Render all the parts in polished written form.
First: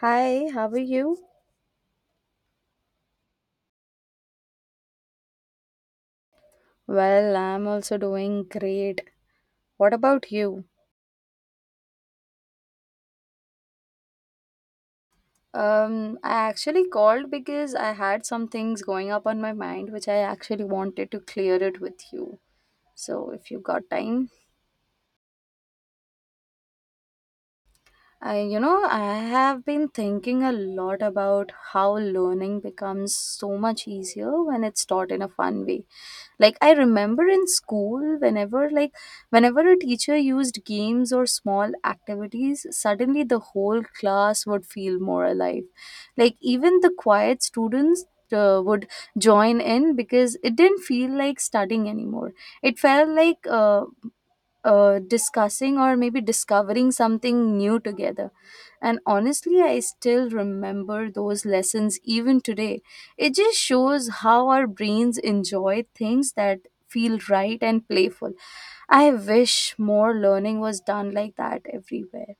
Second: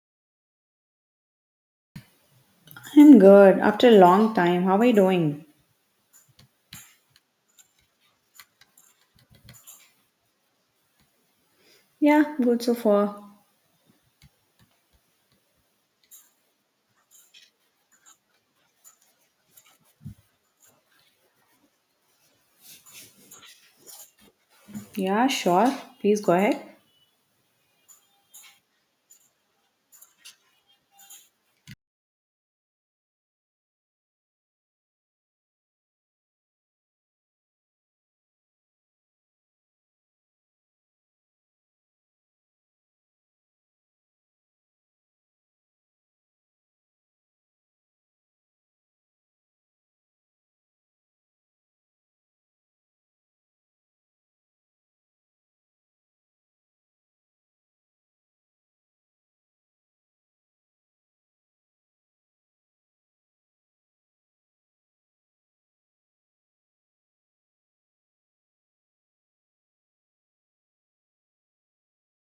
Hi, how are you? I'm good. After a long time, how are you doing? Well, I'm also doing great. What about you? Yeah, good so far. I actually called because I had some things going up on my mind which I actually wanted to clear it with you. So, if you got time, Yeah, sure. Please go ahead. I I have been thinking a lot about how learning becomes so much easier when it's taught in a fun way. Like I remember in school, whenever a teacher used games or small activities, suddenly the whole class would feel more alive. Like even the quiet students would join in because it didn't feel like studying anymore. It felt like discussing or maybe discovering something new together. And honestly, I still remember those lessons even today. It just shows how our brains enjoy things that feel right and playful. I wish more learning was done like that everywhere.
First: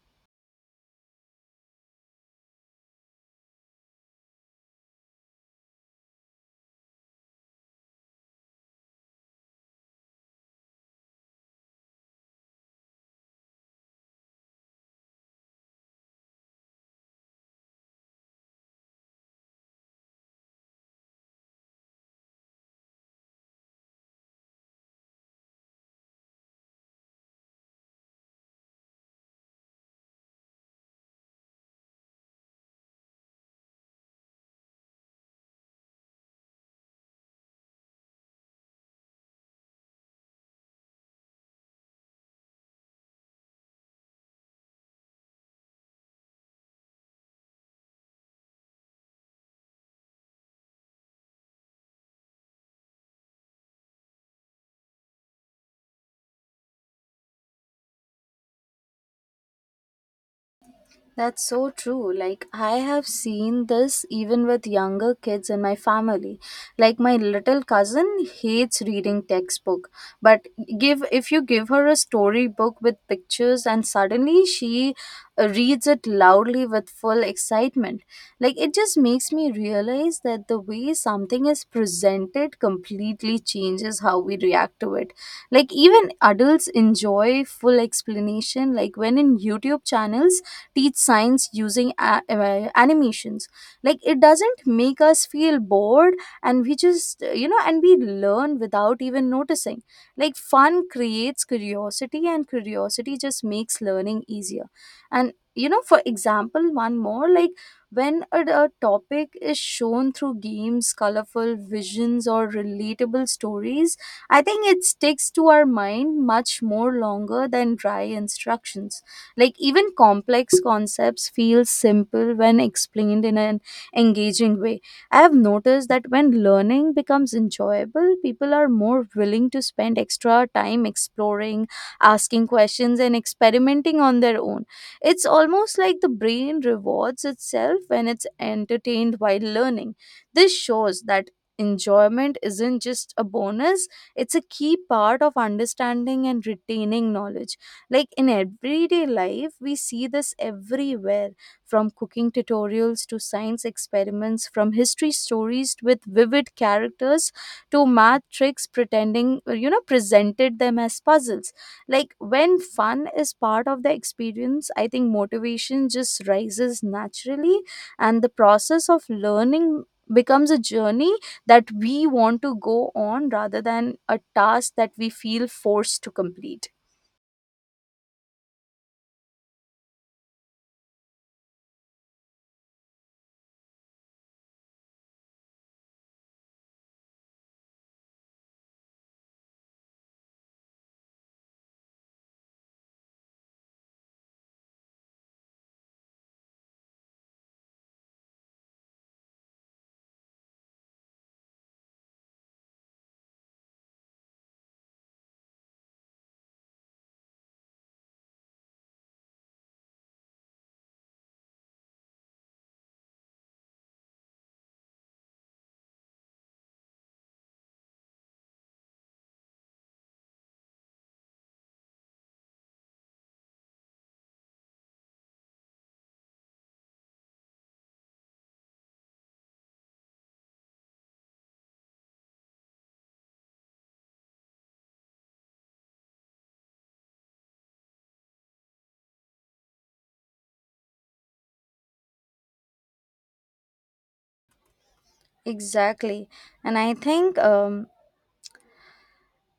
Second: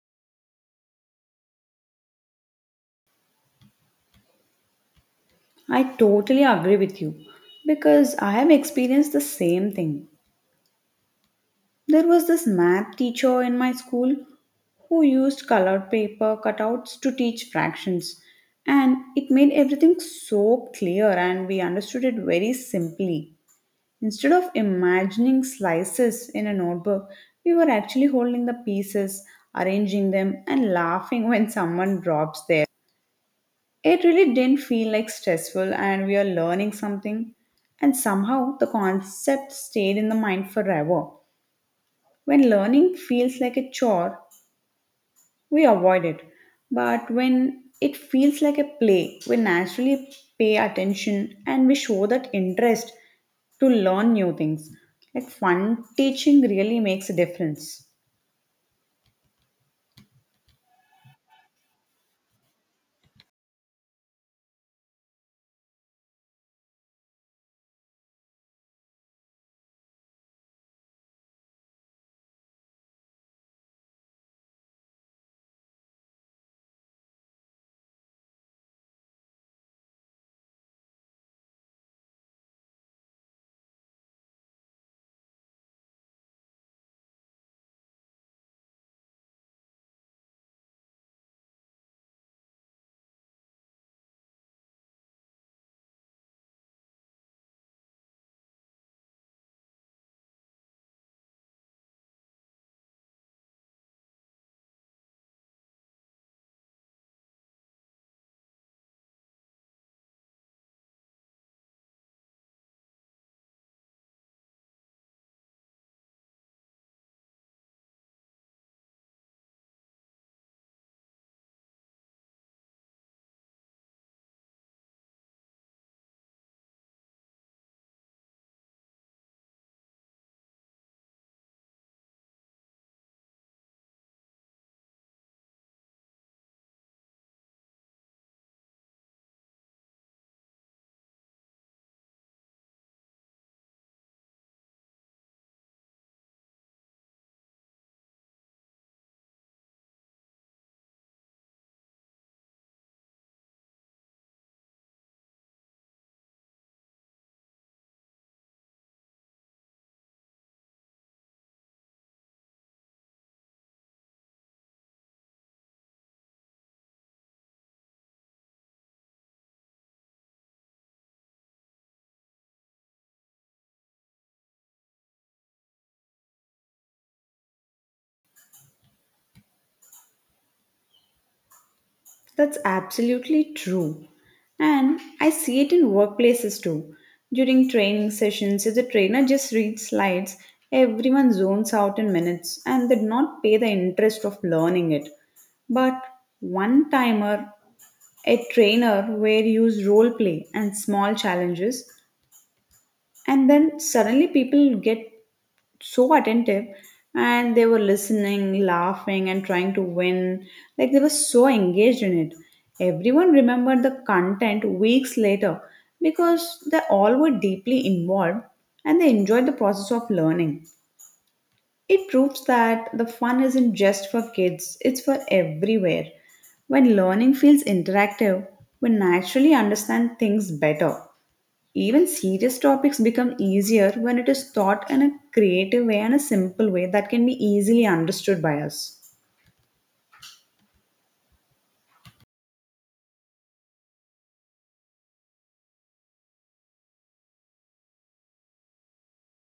I totally agree with you because I have experienced the same thing. There was this math teacher in my school who used colored paper cutouts to teach fractions, and it made everything so clear and we understood it very simply. Instead of imagining slices in a notebook, we were actually holding the pieces, arranging them, and laughing when someone drops there. It really didn't feel like stressful, and we are learning something. And somehow the concept stayed in the mind forever. When learning feels like a chore, we avoid it. But when it feels like a play, we naturally pay attention and we show that interest to learn new things. Like fun teaching really makes a difference. That's so true. Like, I have seen this even with younger kids in my family. Like, my little cousin hates reading textbook, but give if you give her a storybook with pictures and suddenly she reads it loudly with full excitement. Like, it just makes me realize that the way something is presented completely changes how we react to it. Like, even adults enjoy full explanation. Like, when in YouTube channels, teach science using animations like it doesn't make us feel bored and we just and we learn without even noticing like fun creates curiosity and curiosity just makes learning easier and you know for example one more like when a topic is shown through games, colorful visions, or relatable stories. I think it sticks to our mind much more longer than dry instructions. Like even complex concepts feel simple when explained in an engaging way. I have noticed that when learning becomes enjoyable, people are more willing to spend extra time exploring, asking questions, and experimenting on their own. It's almost like the brain rewards itself when it's entertained while learning. This shows that enjoyment isn't just a bonus, it's a key part of understanding and retaining knowledge. Like in everyday life we see this everywhere, from cooking tutorials to science experiments, from history stories with vivid characters to math tricks pretending presented them as puzzles. Like when fun is part of the experience, I think motivation just rises naturally, and the process of learning becomes a journey that we want to go on rather than a task that we feel forced to complete. That's absolutely true. And I see it in workplaces too. During training sessions, if the trainer just reads slides, everyone zones out in minutes and did not pay the interest of learning it. But one timer, a trainer where you use role play and small challenges, and then suddenly people get so attentive and they were listening, laughing, and trying to win. Like they were so engaged in it. Everyone remembered the content weeks later because they all were deeply involved and they enjoyed the process of learning. It proves that the fun isn't just for kids, it's for everywhere. When learning feels interactive, we naturally understand things better. Even serious topics become easier when it is taught in a creative way and a simple way that can be easily understood by us. Exactly. And I think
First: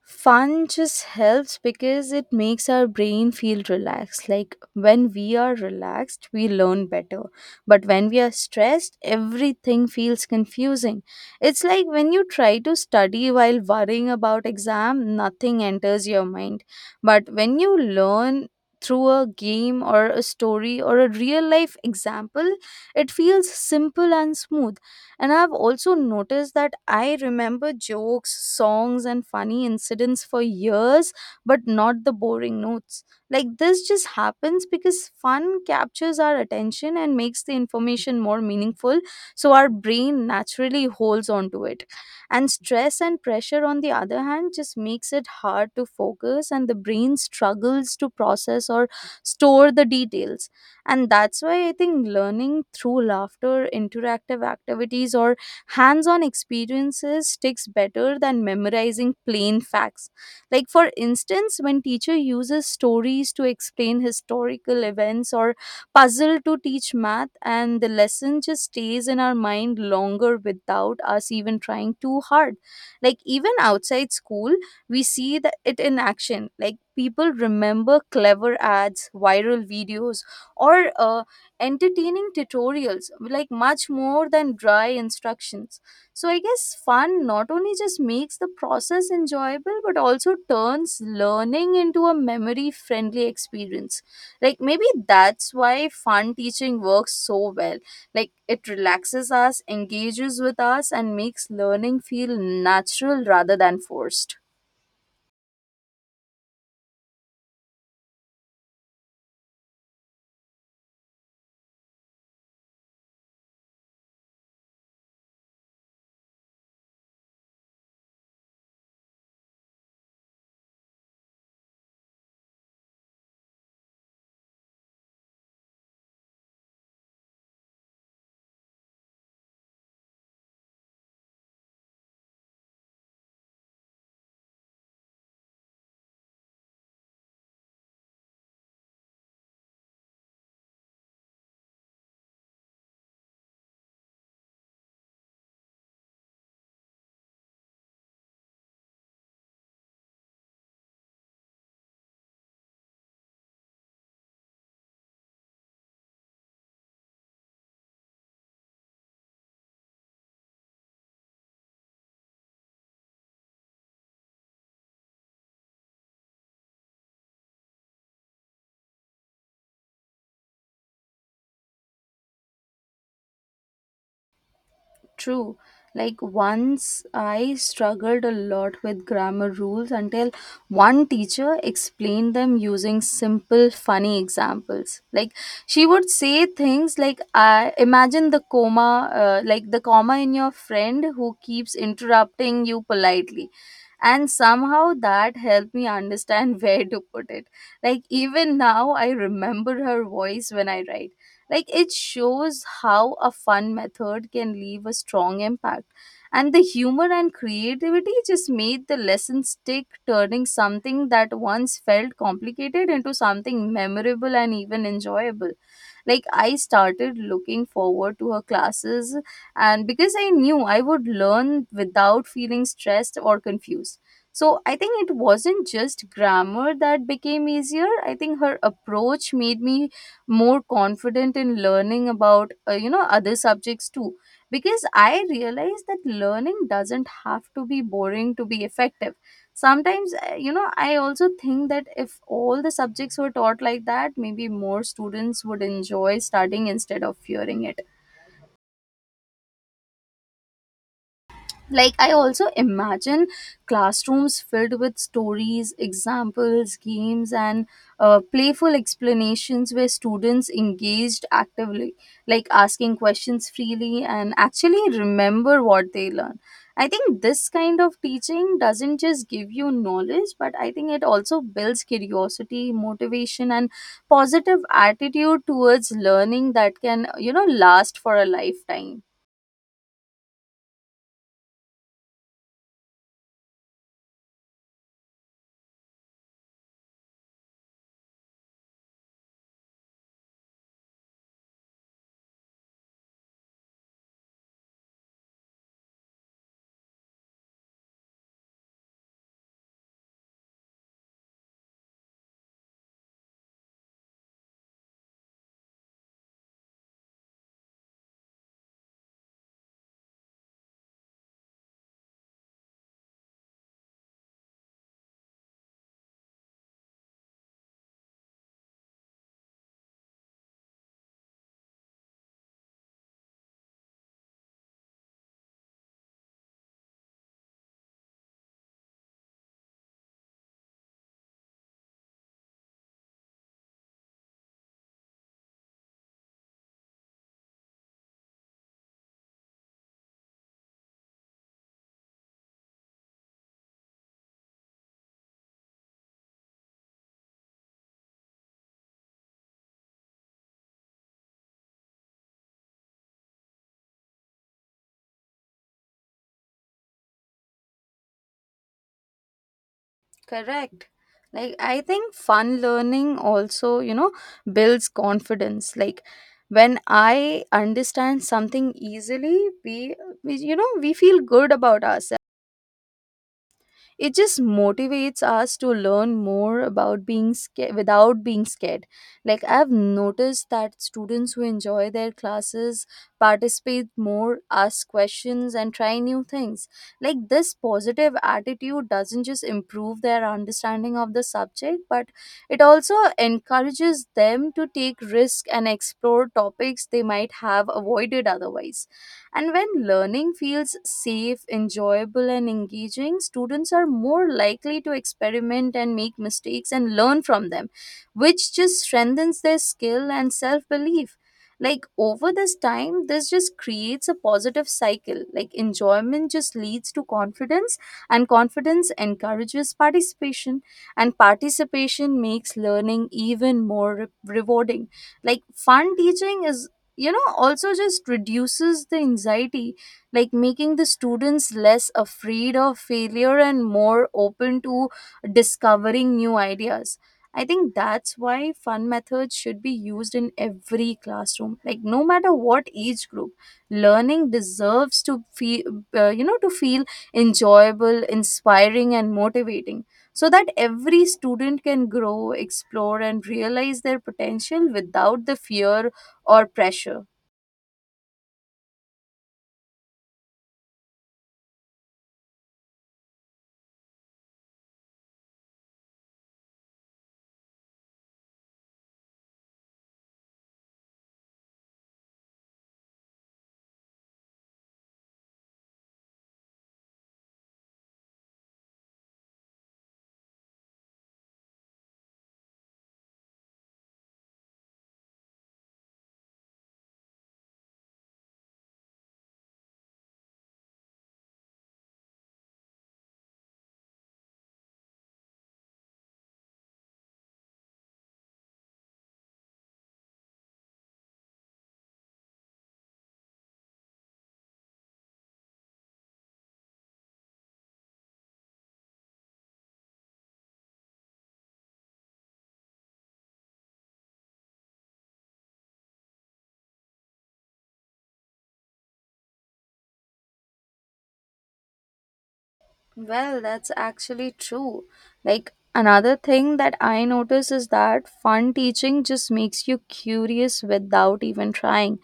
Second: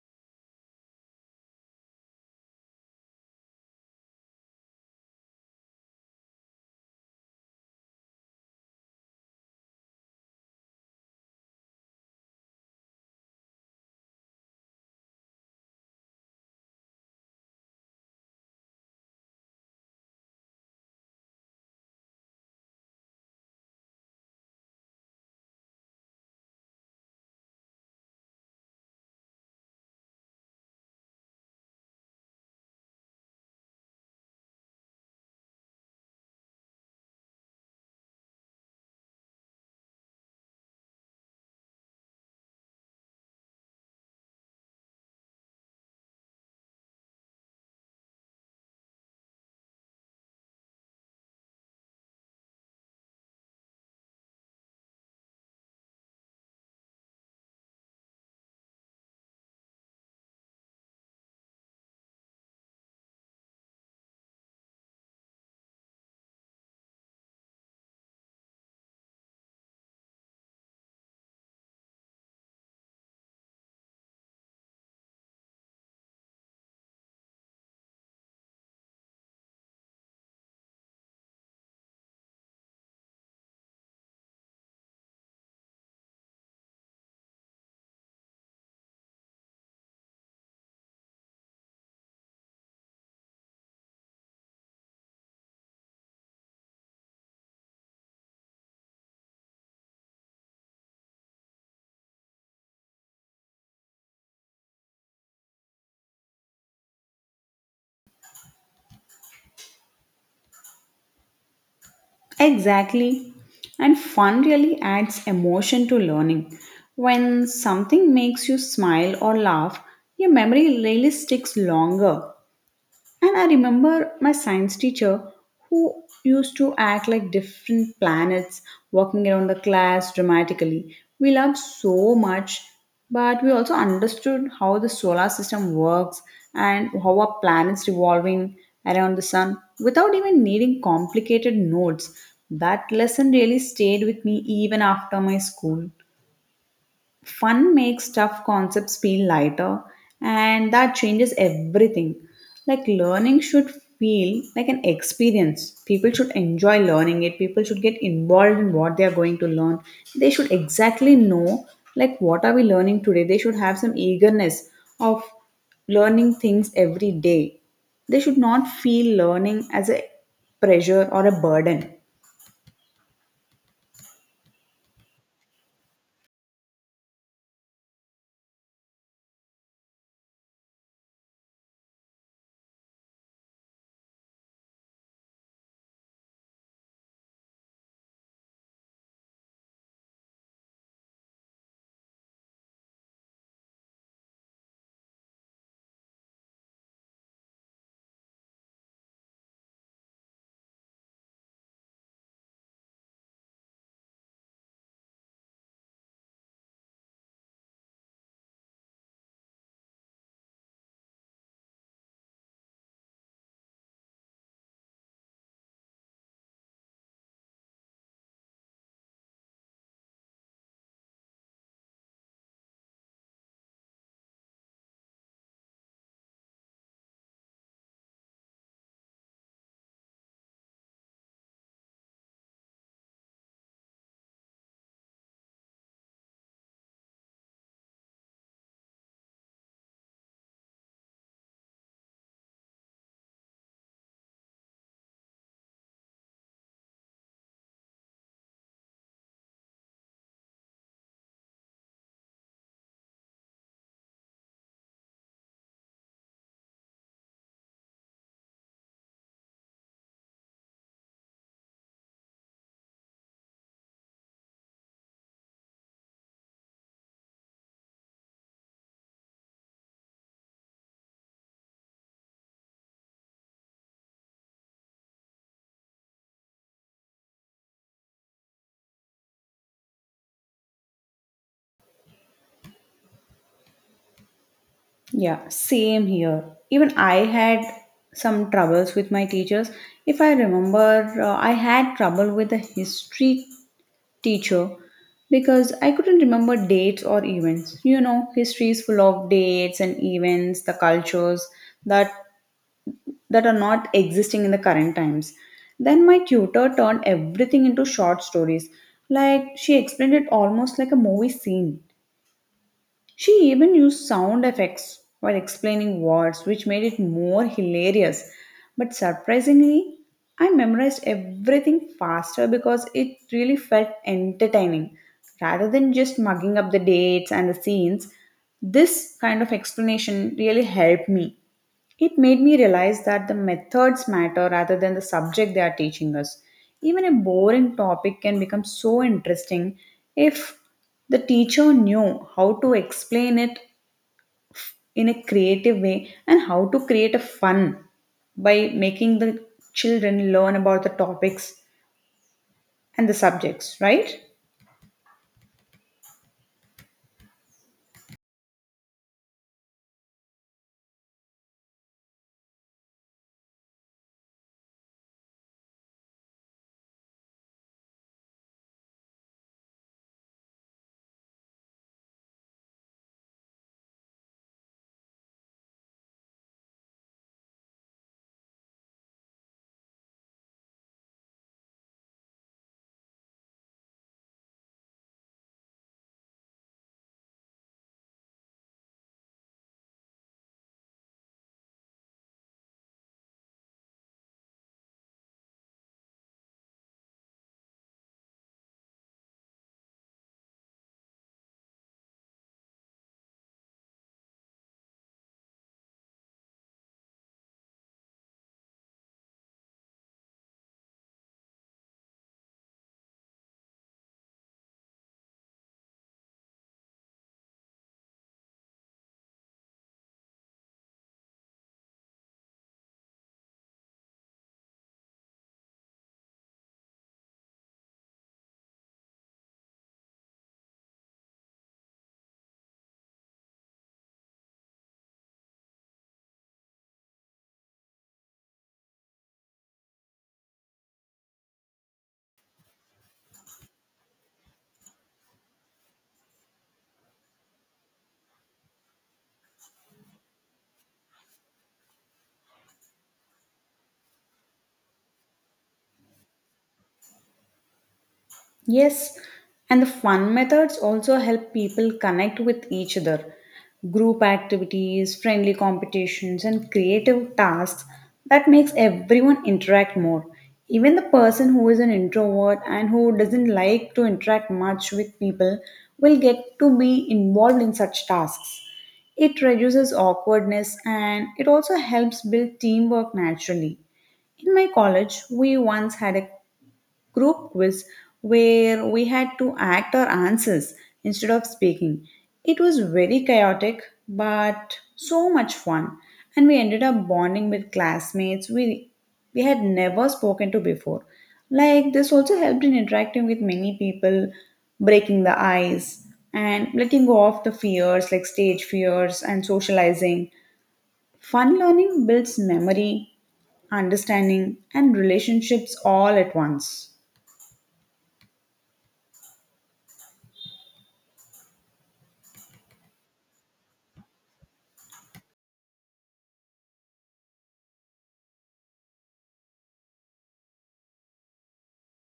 fun just helps because it makes our brain feel relaxed. Like when we are relaxed, we learn better. But when we are stressed, everything feels confusing. It's like when you try to study while worrying about exam, nothing enters your mind. But when you learn through a game or a story or a real life example, it feels simple and smooth. And I've also noticed that I remember jokes, songs, and funny incidents for years, but not the boring notes. Like this just happens because fun captures our attention and makes the information more meaningful, so our brain naturally holds on to it. And stress and pressure, on the other hand, just makes it hard to focus, and the brain struggles to process or store the details. And that's why I think learning through laughter, interactive activities, or hands on experiences sticks better than memorizing plain facts. Like, for instance, when teacher uses stories to explain historical events or puzzle to teach math, and the lesson just stays in our mind longer without us even trying too hard. Like, even outside school, we see it in action. Like people remember clever ads, viral videos, or entertaining tutorials, like much more than dry instructions. So I guess fun not only just makes the process enjoyable, but also turns learning into a memory friendly experience. Like maybe that's why fun teaching works so well. Like it relaxes us, engages with us, and makes learning feel natural rather than forced. Exactly. And fun really adds emotion to learning. When something makes you smile or laugh, your memory really sticks longer. And I remember my science teacher who used to act like different planets walking around the class dramatically. We loved so much, but we also understood how the solar system works and how our planets revolving around the sun without even needing complicated notes. That lesson really stayed with me even after my school. Fun makes tough concepts feel lighter, and that changes everything. Like, learning should feel like an experience. People should enjoy learning it, people should get involved in what they are going to learn. They should exactly know, like, what are we learning today? They should have some eagerness of learning things every day. They should not feel learning as a pressure or a burden. True. Like once I struggled a lot with grammar rules until one teacher explained them using simple, funny examples. Like she would say things like, I imagine the comma in your friend who keeps interrupting you politely, and somehow that helped me understand where to put it. Like even now I remember her voice when I write. Like it shows how a fun method can leave a strong impact, and the humor and creativity just made the lesson stick, turning something that once felt complicated into something memorable and even enjoyable. Like I started looking forward to her classes, and because I knew I would learn without feeling stressed or confused. So I think it wasn't just grammar that became easier, I think her approach made me more confident in learning about other subjects too, because I realized that learning doesn't have to be boring to be effective. Sometimes I also think that if all the subjects were taught like that, maybe more students would enjoy studying instead of fearing it. Like I also imagine classrooms filled with stories, examples, games, and playful explanations where students engaged actively, like asking questions freely and actually remember what they learn. I think this kind of teaching doesn't just give you knowledge, but I think it also builds curiosity, motivation, and positive attitude towards learning that can last for a lifetime. Yeah, same here. Even I had some troubles with my teachers. If I remember, I had trouble with the history teacher because I couldn't remember dates or events. You know, history is full of dates and events, the cultures that that are not existing in the current times. Then my tutor turned everything into short stories. Like she explained it almost like a movie scene. She even used sound effects while explaining words, which made it more hilarious. But surprisingly, I memorized everything faster because it really felt entertaining. Rather than just mugging up the dates and the scenes, this kind of explanation really helped me. It made me realize that the methods matter rather than the subject they are teaching us. Even a boring topic can become so interesting if the teacher knew how to explain it in a creative way and how to create a fun by making the children learn about the topics and the subjects, right? Correct. Like, I think fun learning also, builds confidence. Like, when I understand something easily, we feel good about ourselves. It just motivates us to learn more about being scared without being scared. Like I've noticed that students who enjoy their classes participate more, ask questions, and try new things. Like this positive attitude doesn't just improve their understanding of the subject, but it also encourages them to take risk and explore topics they might have avoided otherwise. And when learning feels safe, enjoyable, and engaging, students are more likely to experiment and make mistakes and learn from them, which just strengthens their skill and self belief. Like over this time, this just creates a positive cycle. Like enjoyment just leads to confidence, and confidence encourages participation, and participation makes learning even more rewarding. Like fun teaching is also just reduces the anxiety, like making the students less afraid of failure and more open to discovering new ideas. I think that's why fun methods should be used in every classroom. Like no matter what age group, learning deserves to feel, enjoyable, inspiring, and motivating, so that every student can grow, explore, and realize their potential without the fear or pressure. Yes, and the fun methods also help people connect with each other. Group activities, friendly competitions, and creative tasks that makes everyone interact more. Even the person who is an introvert and who doesn't like to interact much with people will get to be involved in such tasks. It reduces awkwardness and it also helps build teamwork naturally. In my college, we once had a group quiz where we had to act our answers instead of speaking. It was very chaotic, but so much fun. And we ended up bonding with classmates we had never spoken to before. Like, this also helped in interacting with many people, breaking the ice, and letting go of the fears like stage fears and socializing. Fun learning builds memory, understanding, and relationships all at once. Well, that's actually true. Like, another thing that I notice is that fun teaching just makes you curious without even trying.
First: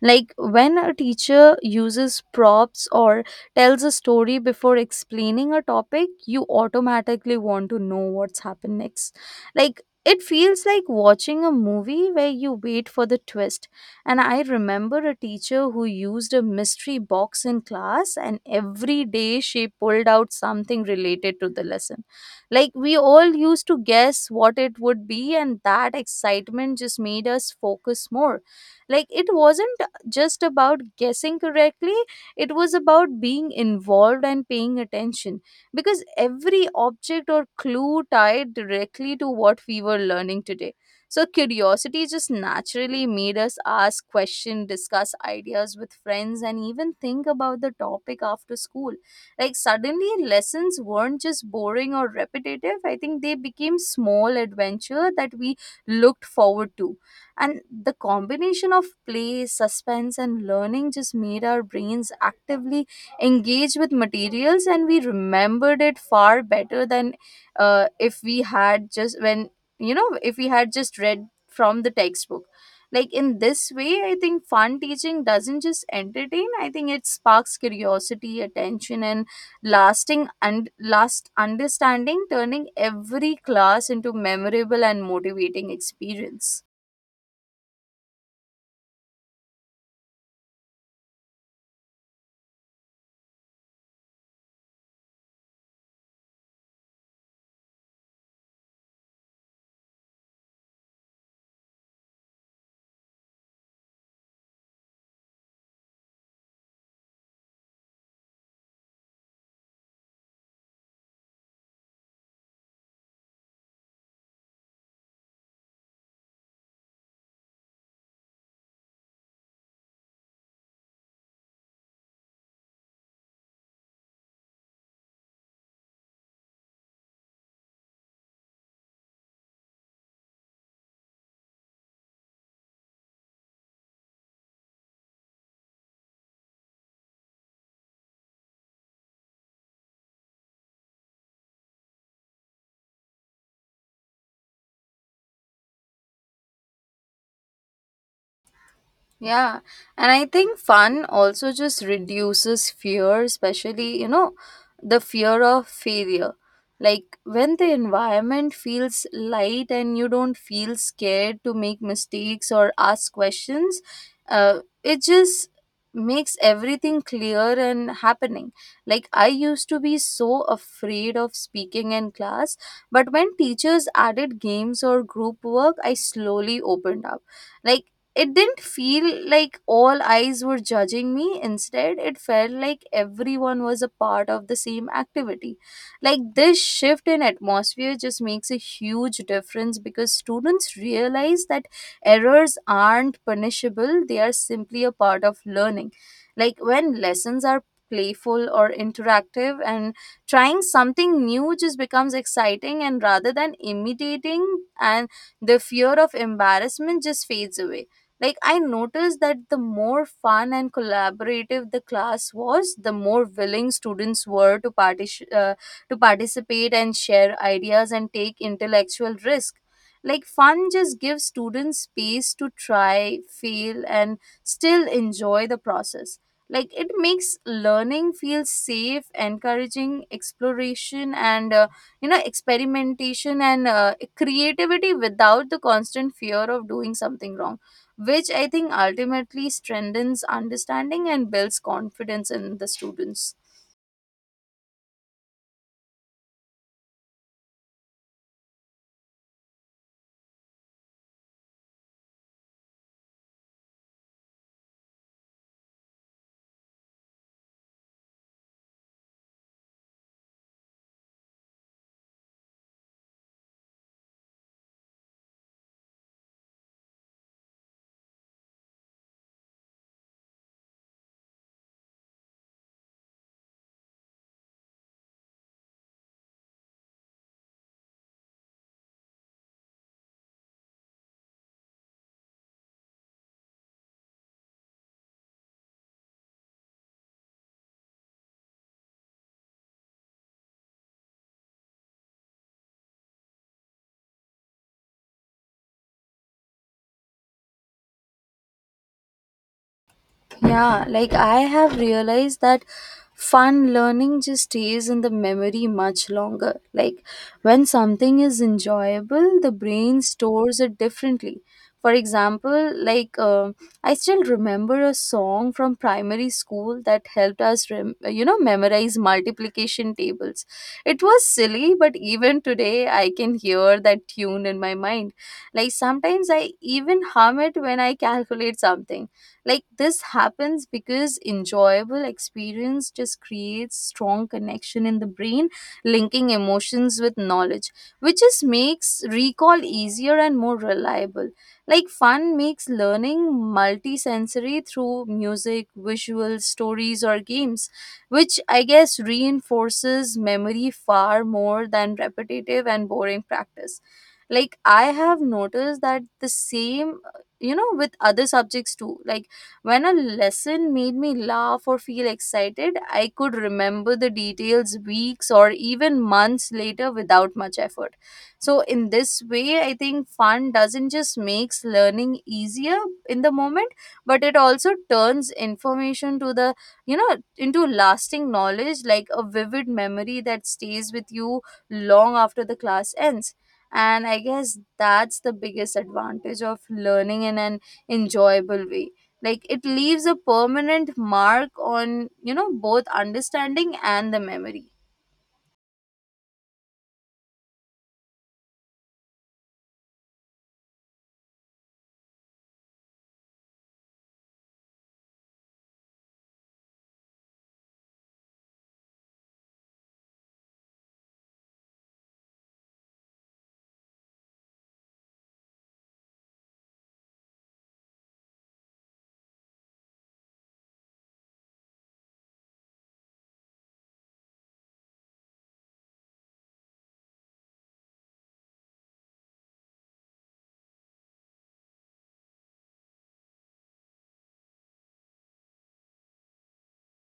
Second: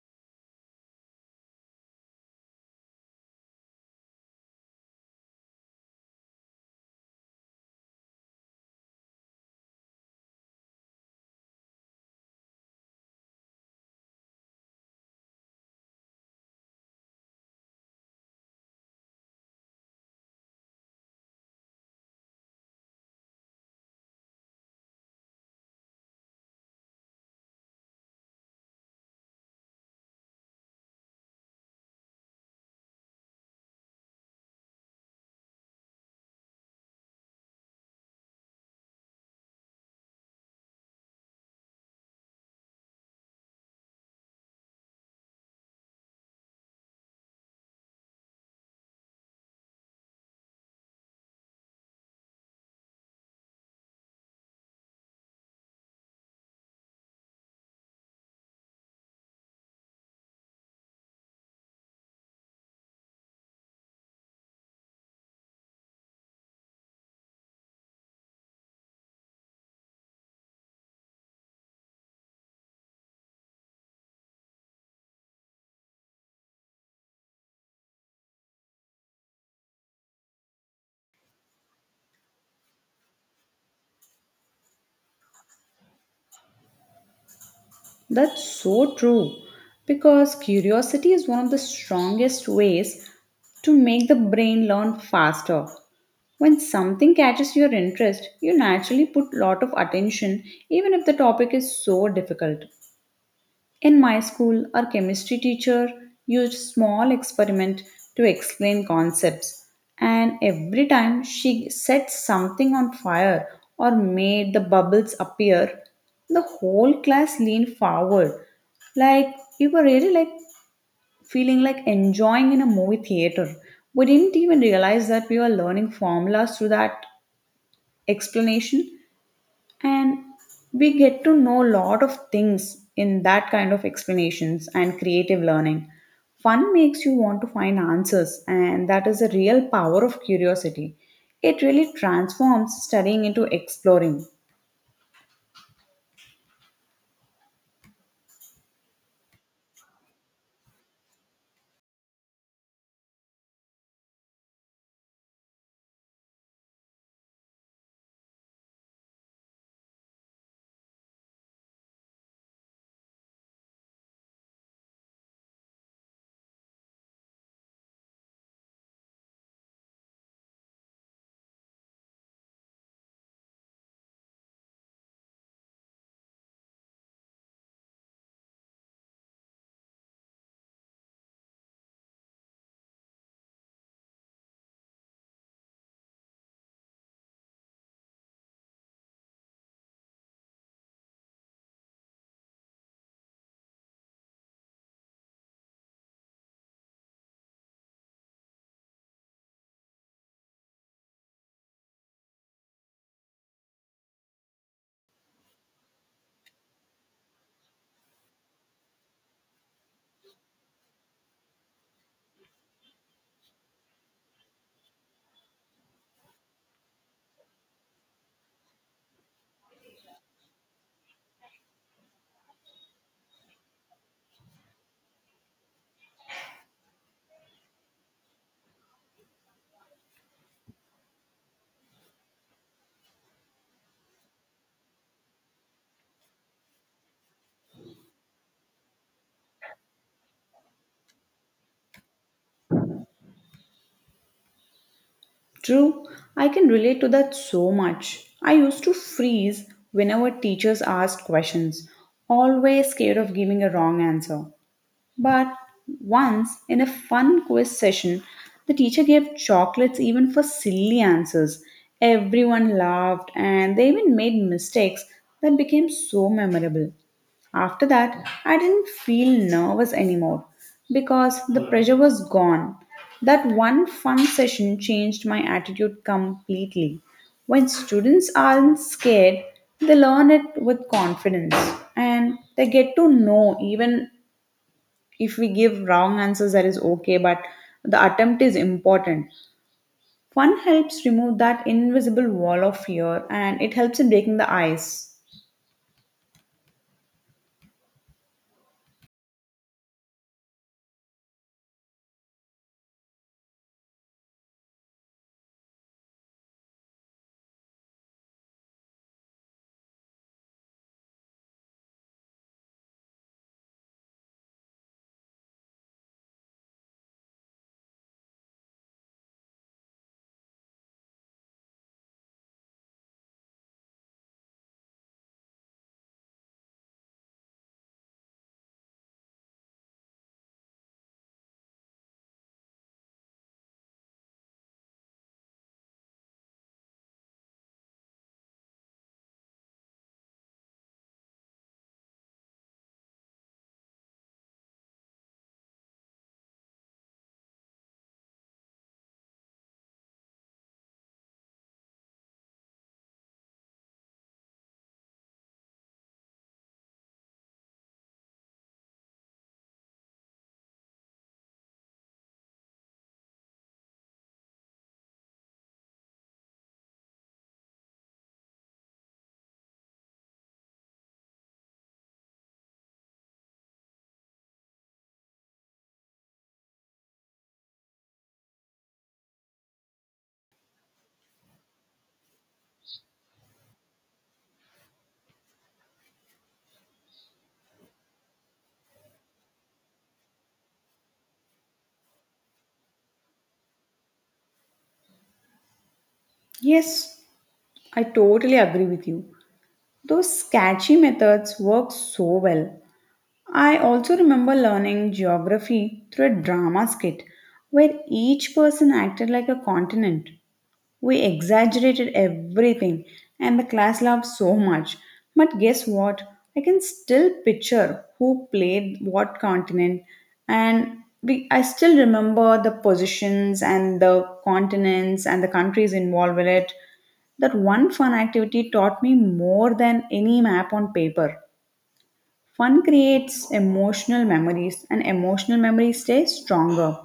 Like, when a teacher uses props or tells a story before explaining a topic, you automatically want to know what's happened next. Like, it feels like watching a movie where you wait for the twist. And I remember a teacher who used a mystery box in class, and every day she pulled out something related to the lesson. Like we all used to guess what it would be, and that excitement just made us focus more. Like it wasn't just about guessing correctly, it was about being involved and paying attention, because every object or clue tied directly to what we were learning today. So curiosity just naturally made us ask questions, discuss ideas with friends, and even think about the topic after school. Like suddenly, lessons weren't just boring or repetitive. I think they became small adventure that we looked forward to. And the combination of play, suspense, and learning just made our brains actively engaged with materials, and we remembered it far better than if we had just when you know if we had just read from the textbook. Like in this way I think fun teaching doesn't just entertain, I think it sparks curiosity, attention, and lasting and last understanding, turning every class into memorable and motivating experience. That's so true because curiosity is one of the strongest ways to make the brain learn faster. When something catches your interest, you naturally put lot of attention even if the topic is so difficult. In my school, our chemistry teacher used small experiment to explain concepts, and every time she set something on fire or made the bubbles appear, the whole class leaned forward like we were really like feeling like enjoying in a movie theater. We didn't even realize that we were learning formulas through that explanation and we get to know a lot of things in that kind of explanations and creative learning fun makes you want to find answers, and that is the real power of curiosity. It really transforms studying into exploring. Yeah, and I think fun also just reduces fear, especially, you know, the fear of failure. Like when the environment feels light and you don't feel scared to make mistakes or ask questions, it just makes everything clear and happening. Like I used to be so afraid of speaking in class, but when teachers added games or group work, I slowly opened up. Like it didn't feel like all eyes were judging me. Instead, it felt like everyone was a part of the same activity. Like this shift in atmosphere just makes a huge difference because students realize that errors aren't punishable, they are simply a part of learning. Like when lessons are playful or interactive and trying something new just becomes exciting and rather than imitating and the fear of embarrassment just fades away like, I noticed that the more fun and collaborative the class was, the more willing students were to, to participate and share ideas and take intellectual risk. Like, fun just gives students space to try, fail, and still enjoy the process. Like, it makes learning feel safe, encouraging exploration, and experimentation and creativity without the constant fear of doing something wrong, which I think ultimately strengthens understanding and builds confidence in the students. True, I can relate to that so much. I used to freeze whenever teachers asked questions, always scared of giving a wrong answer. But once, in a fun quiz session, the teacher gave chocolates even for silly answers. Everyone laughed and they even made mistakes that became so memorable. After that, I didn't feel nervous anymore because the pressure was gone. That one fun session changed my attitude completely. When students aren't scared, they learn it with confidence and they get to know even if we give wrong answers that is okay, but the attempt is important. Fun helps remove that invisible wall of fear, and it helps in breaking the ice. Yeah, like I have realized that fun learning just stays in the memory much longer. Like when something is enjoyable, the brain stores it differently. For example, I still remember a song from primary school that helped us, memorize multiplication tables. It was silly, but even today I can hear that tune in my mind. Like sometimes I even hum it when I calculate something like this happens because enjoyable experience just creates strong connection in the brain, linking emotions with knowledge, which just makes recall easier and more reliable. Like fun makes learning multisensory through music, visuals, stories or games, which I guess reinforces memory far more than repetitive and boring practice. Like I have noticed that the same with other subjects too like when a lesson made me laugh or feel excited, I could remember the details weeks or even months later without much effort. So, in this way, I think fun doesn't just makes learning easier in the moment, but it also turns information to the into lasting knowledge, like a vivid memory that stays with you long after the class ends. And I guess that's the biggest advantage of learning in an enjoyable way, like it leaves a permanent mark on both understanding and the memory. Yes, I totally agree with you. Those sketchy methods work so well. I also remember learning geography through a drama skit where each person acted like a continent. We exaggerated everything, and the class laughed so much. But guess what? I can still picture who played what continent, and I still remember the positions and the continents and the countries involved with it. That one fun activity taught me more than any map on paper. Fun creates emotional memories, and emotional memories stay stronger.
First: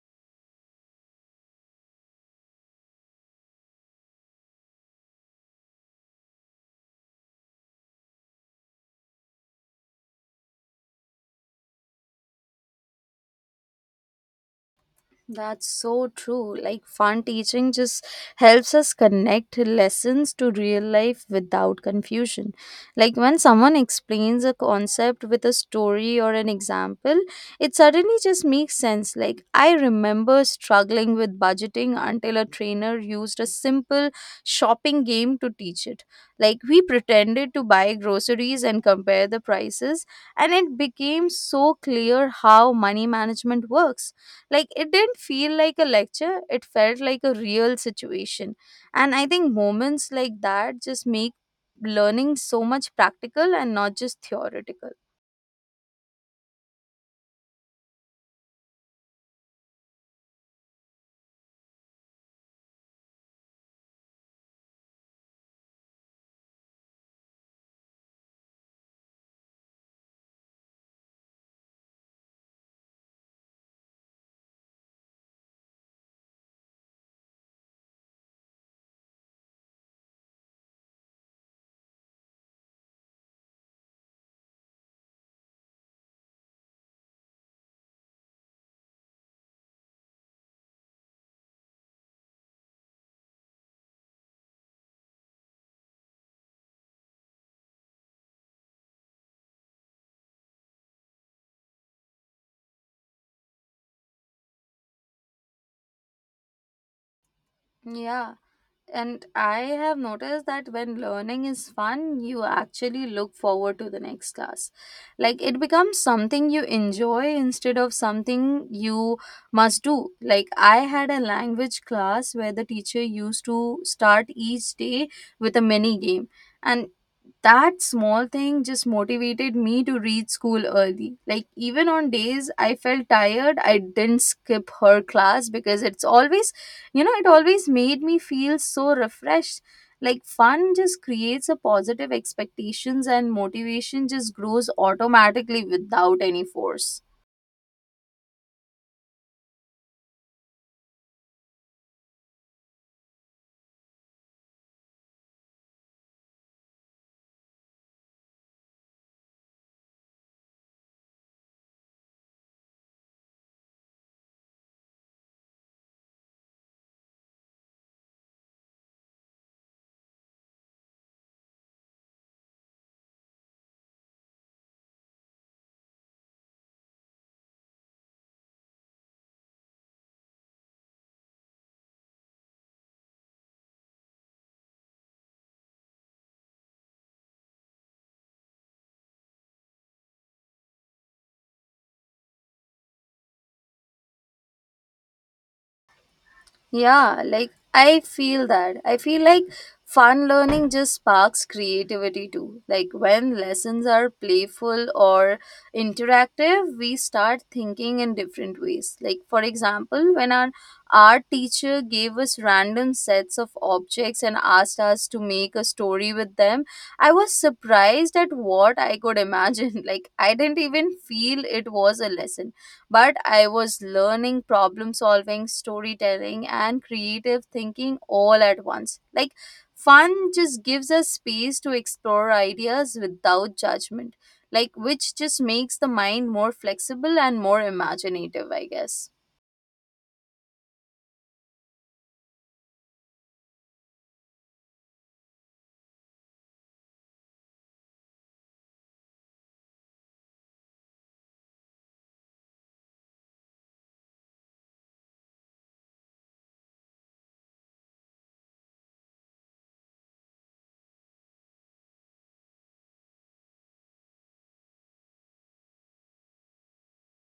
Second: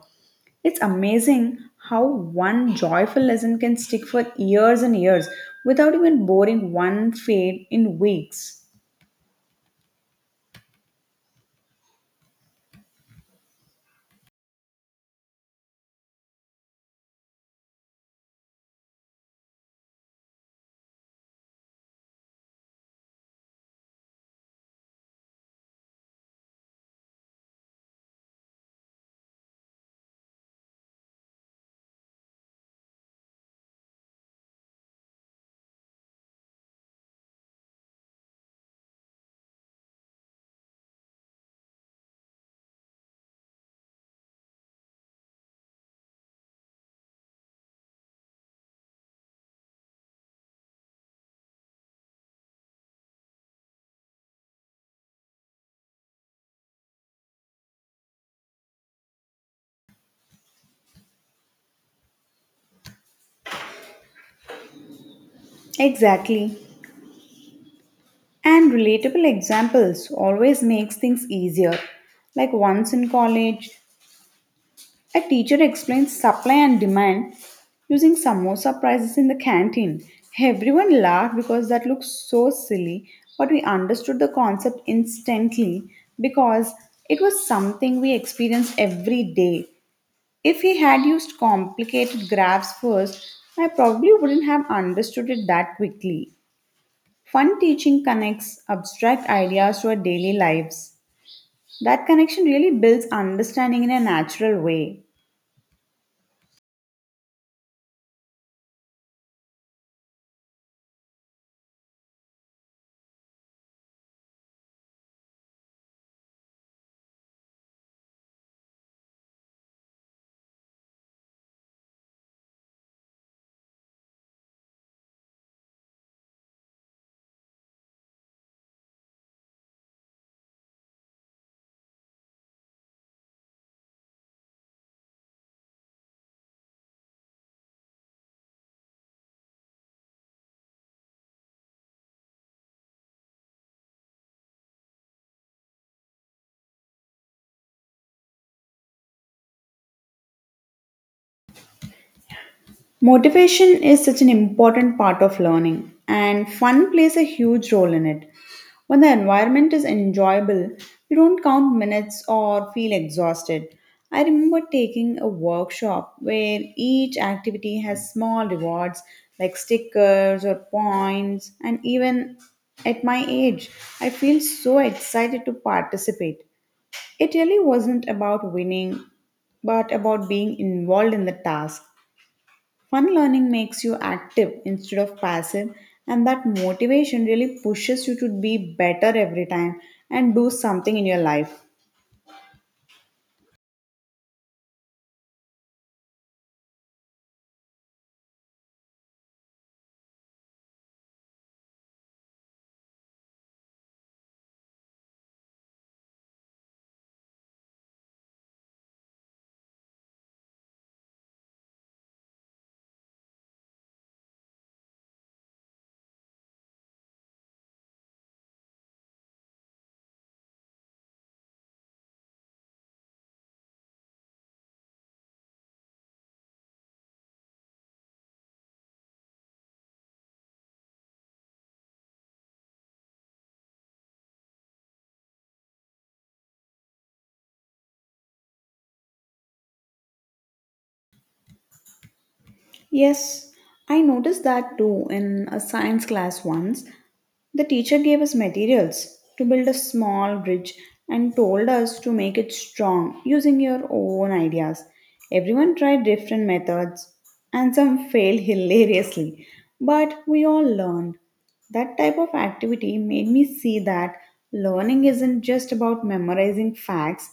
It's amazing how one joyful lesson can stick for years and years without even boring one fade in weeks. That's so true. Like, fun teaching just helps us connect lessons to real life without confusion. Like, when someone explains a concept with a story or an example, it suddenly just makes sense. Like, I remember struggling with budgeting until a trainer used a simple shopping game to teach it. Like, we pretended to buy groceries and compare the prices, and it became so clear how money management works, like it didn't feel like a lecture, it felt like a real situation. And I think moments like that just make learning so much practical and not just theoretical. Exactly. And relatable examples always makes things easier. Like once in college, a teacher explained supply and demand using samosa prices in the canteen. Everyone laughed because that looked so silly, but we understood the concept instantly because it was something we experienced every day. If he had used complicated graphs first, I probably wouldn't have understood it that quickly. Fun teaching connects abstract ideas to our daily lives. That connection really builds understanding in a natural way. Yeah, and I have noticed that when learning is fun, you actually look forward to the next class. Like it becomes something you enjoy instead of something you must do. Like I had a language class where the teacher used to start each day with a mini game. And That small thing just motivated me to reach school early. Like, even on days I felt tired, I didn't skip her class because it's always, it always made me feel so refreshed. Like, fun just creates a positive expectations and motivation just grows automatically without any force. Motivation is such an important part of learning, and fun plays a huge role in it. When the environment is enjoyable, you don't count minutes or feel exhausted. I remember taking a workshop where each activity has small rewards like stickers or points, and even at my age, I feel so excited to participate. It really wasn't about winning, but about being involved in the task. Fun learning makes you active instead of passive, and that motivation really pushes you to be better every time and do something in your life. Yeah, like I feel that. I feel like fun learning just sparks creativity too. Like when lessons are playful or interactive, we start thinking in different ways. Like, for example, when our art teacher gave us random sets of objects and asked us to make a story with them, I was surprised at what I could imagine. Like, I didn't even feel it was a lesson, but I was learning problem solving, storytelling, and creative thinking all at once. Like, fun just gives us space to explore ideas without judgment, like, which just makes the mind more flexible and more imaginative, I guess. Yes, I noticed that too in a science class once. The teacher gave us materials to build a small bridge and told us to make it strong using your own ideas. Everyone tried different methods and some failed hilariously, but we all learned. That type of activity made me see that learning isn't just about memorizing facts,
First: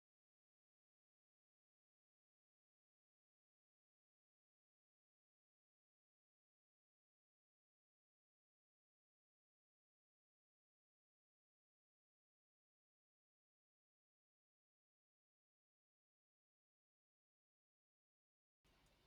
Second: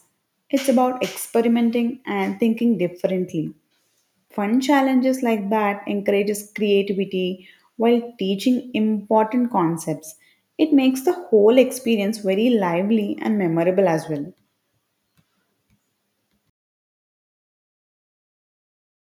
it's about experimenting and thinking differently. Fun challenges like that encourages creativity while teaching important concepts. It makes the whole experience very lively and memorable as well.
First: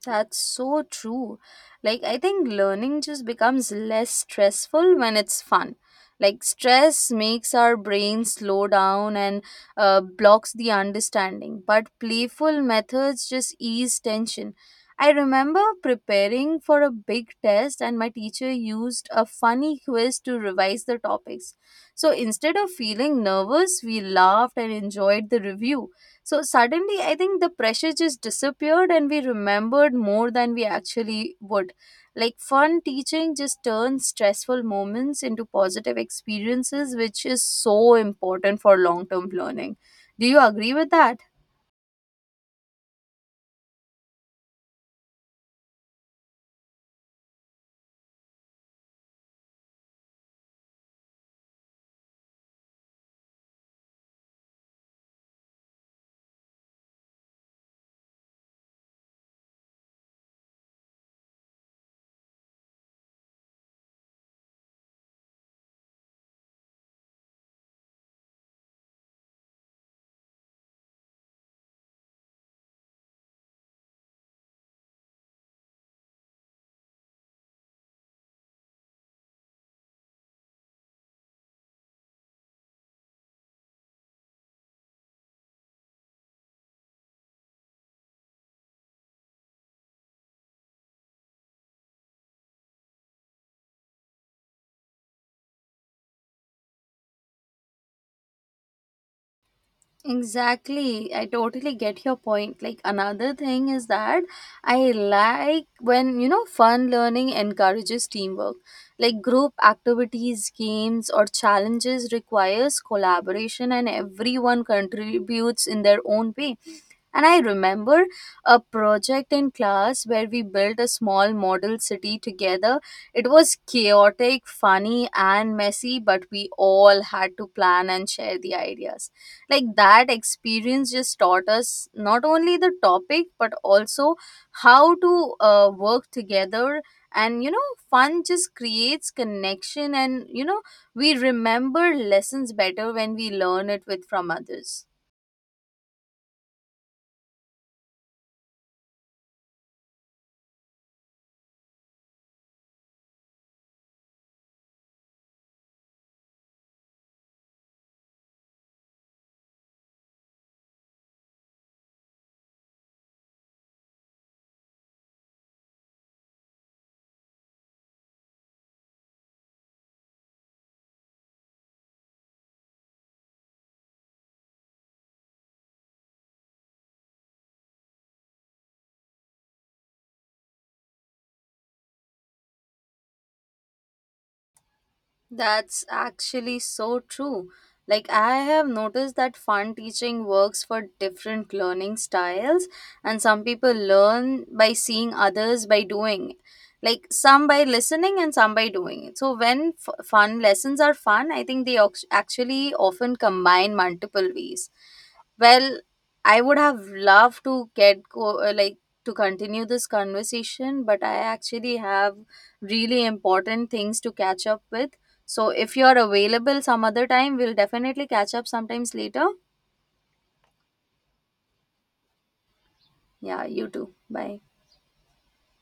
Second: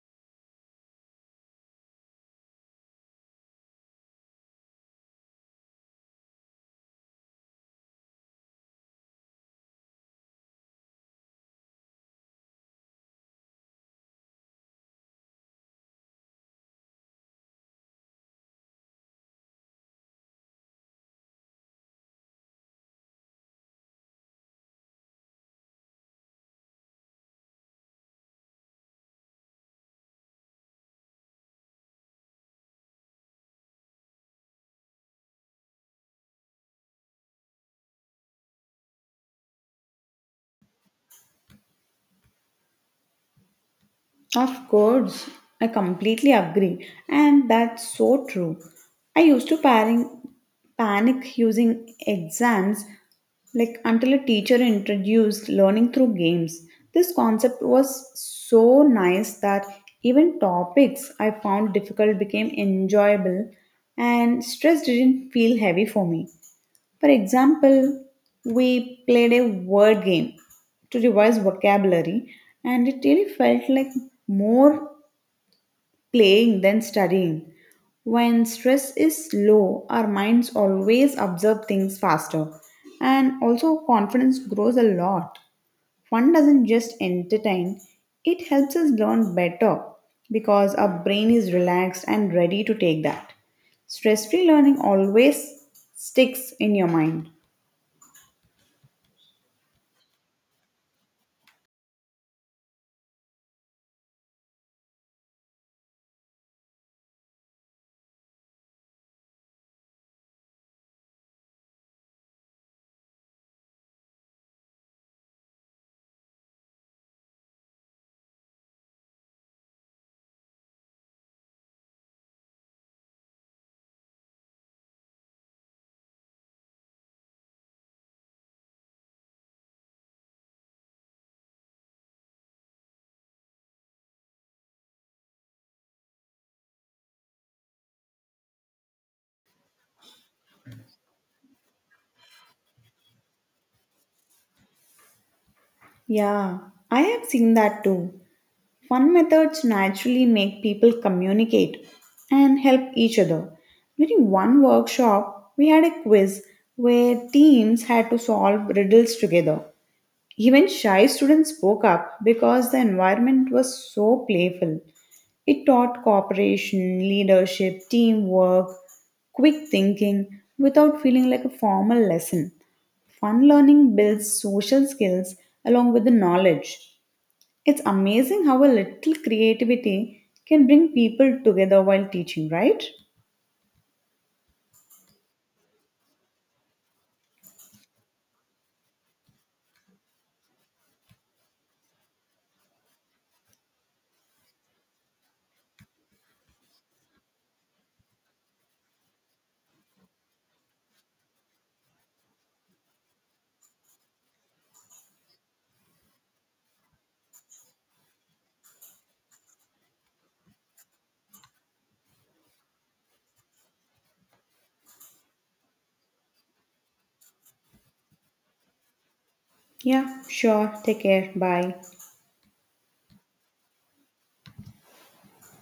That's so true. Like, I think learning just becomes less stressful when it's fun. Like, stress makes our brain slow down and blocks the understanding, but playful methods just ease tension. I remember preparing for a big test, and my teacher used a funny quiz to revise the topics. So instead of feeling nervous, we laughed and enjoyed the review, so suddenly, I think the pressure just disappeared and we remembered more than we actually would. Like, fun teaching just turns stressful moments into positive experiences, which is so important for long term learning. Do you agree with that? Of course, I completely agree, and that's so true. I used to panic using exams like until a teacher introduced learning through games. This concept was so nice that even topics I found difficult became enjoyable and stress didn't feel heavy for me. For example, we played a word game to revise vocabulary, and it really felt like more playing than studying. When stress is low, our minds always observe things faster, and also confidence grows a lot. Fun doesn't just entertain, it helps us learn better because our brain is relaxed and ready to take that. Stress free learning always sticks in your mind. Exactly. I totally get your point. Like another thing is that I like when, you know, fun learning encourages teamwork. Like group activities, games or challenges requires collaboration and everyone contributes in their own way. And I remember a project in class where we built a small model city together. It was chaotic, funny, and messy, but we all had to plan and share the ideas, like that experience just taught us not only the topic but also how to work together, and fun just creates connection, and we remember lessons better when we learn it with from others. Yeah, I have seen that too. Fun methods naturally make people communicate and help each other. During one workshop, we had a quiz where teams had to solve riddles together. Even shy students spoke up because the environment was so playful. It taught cooperation, leadership, teamwork, quick thinking without feeling like a formal lesson. Fun learning builds social skills along with the knowledge. It's amazing how a little creativity can bring people together while teaching, right? That's actually so true. Like, I have noticed that fun teaching works for different learning styles, and some people learn by seeing others by doing. Like, some by listening and some by doing it. So, when fun lessons are fun, I think they actually often combine multiple ways. Well, I would have loved to get go like to continue this conversation, but I actually have really important things to catch up with. So if you are available some other time, we'll definitely catch up sometimes later. Yeah, sure. Take care. Bye. Yeah, you too. Bye.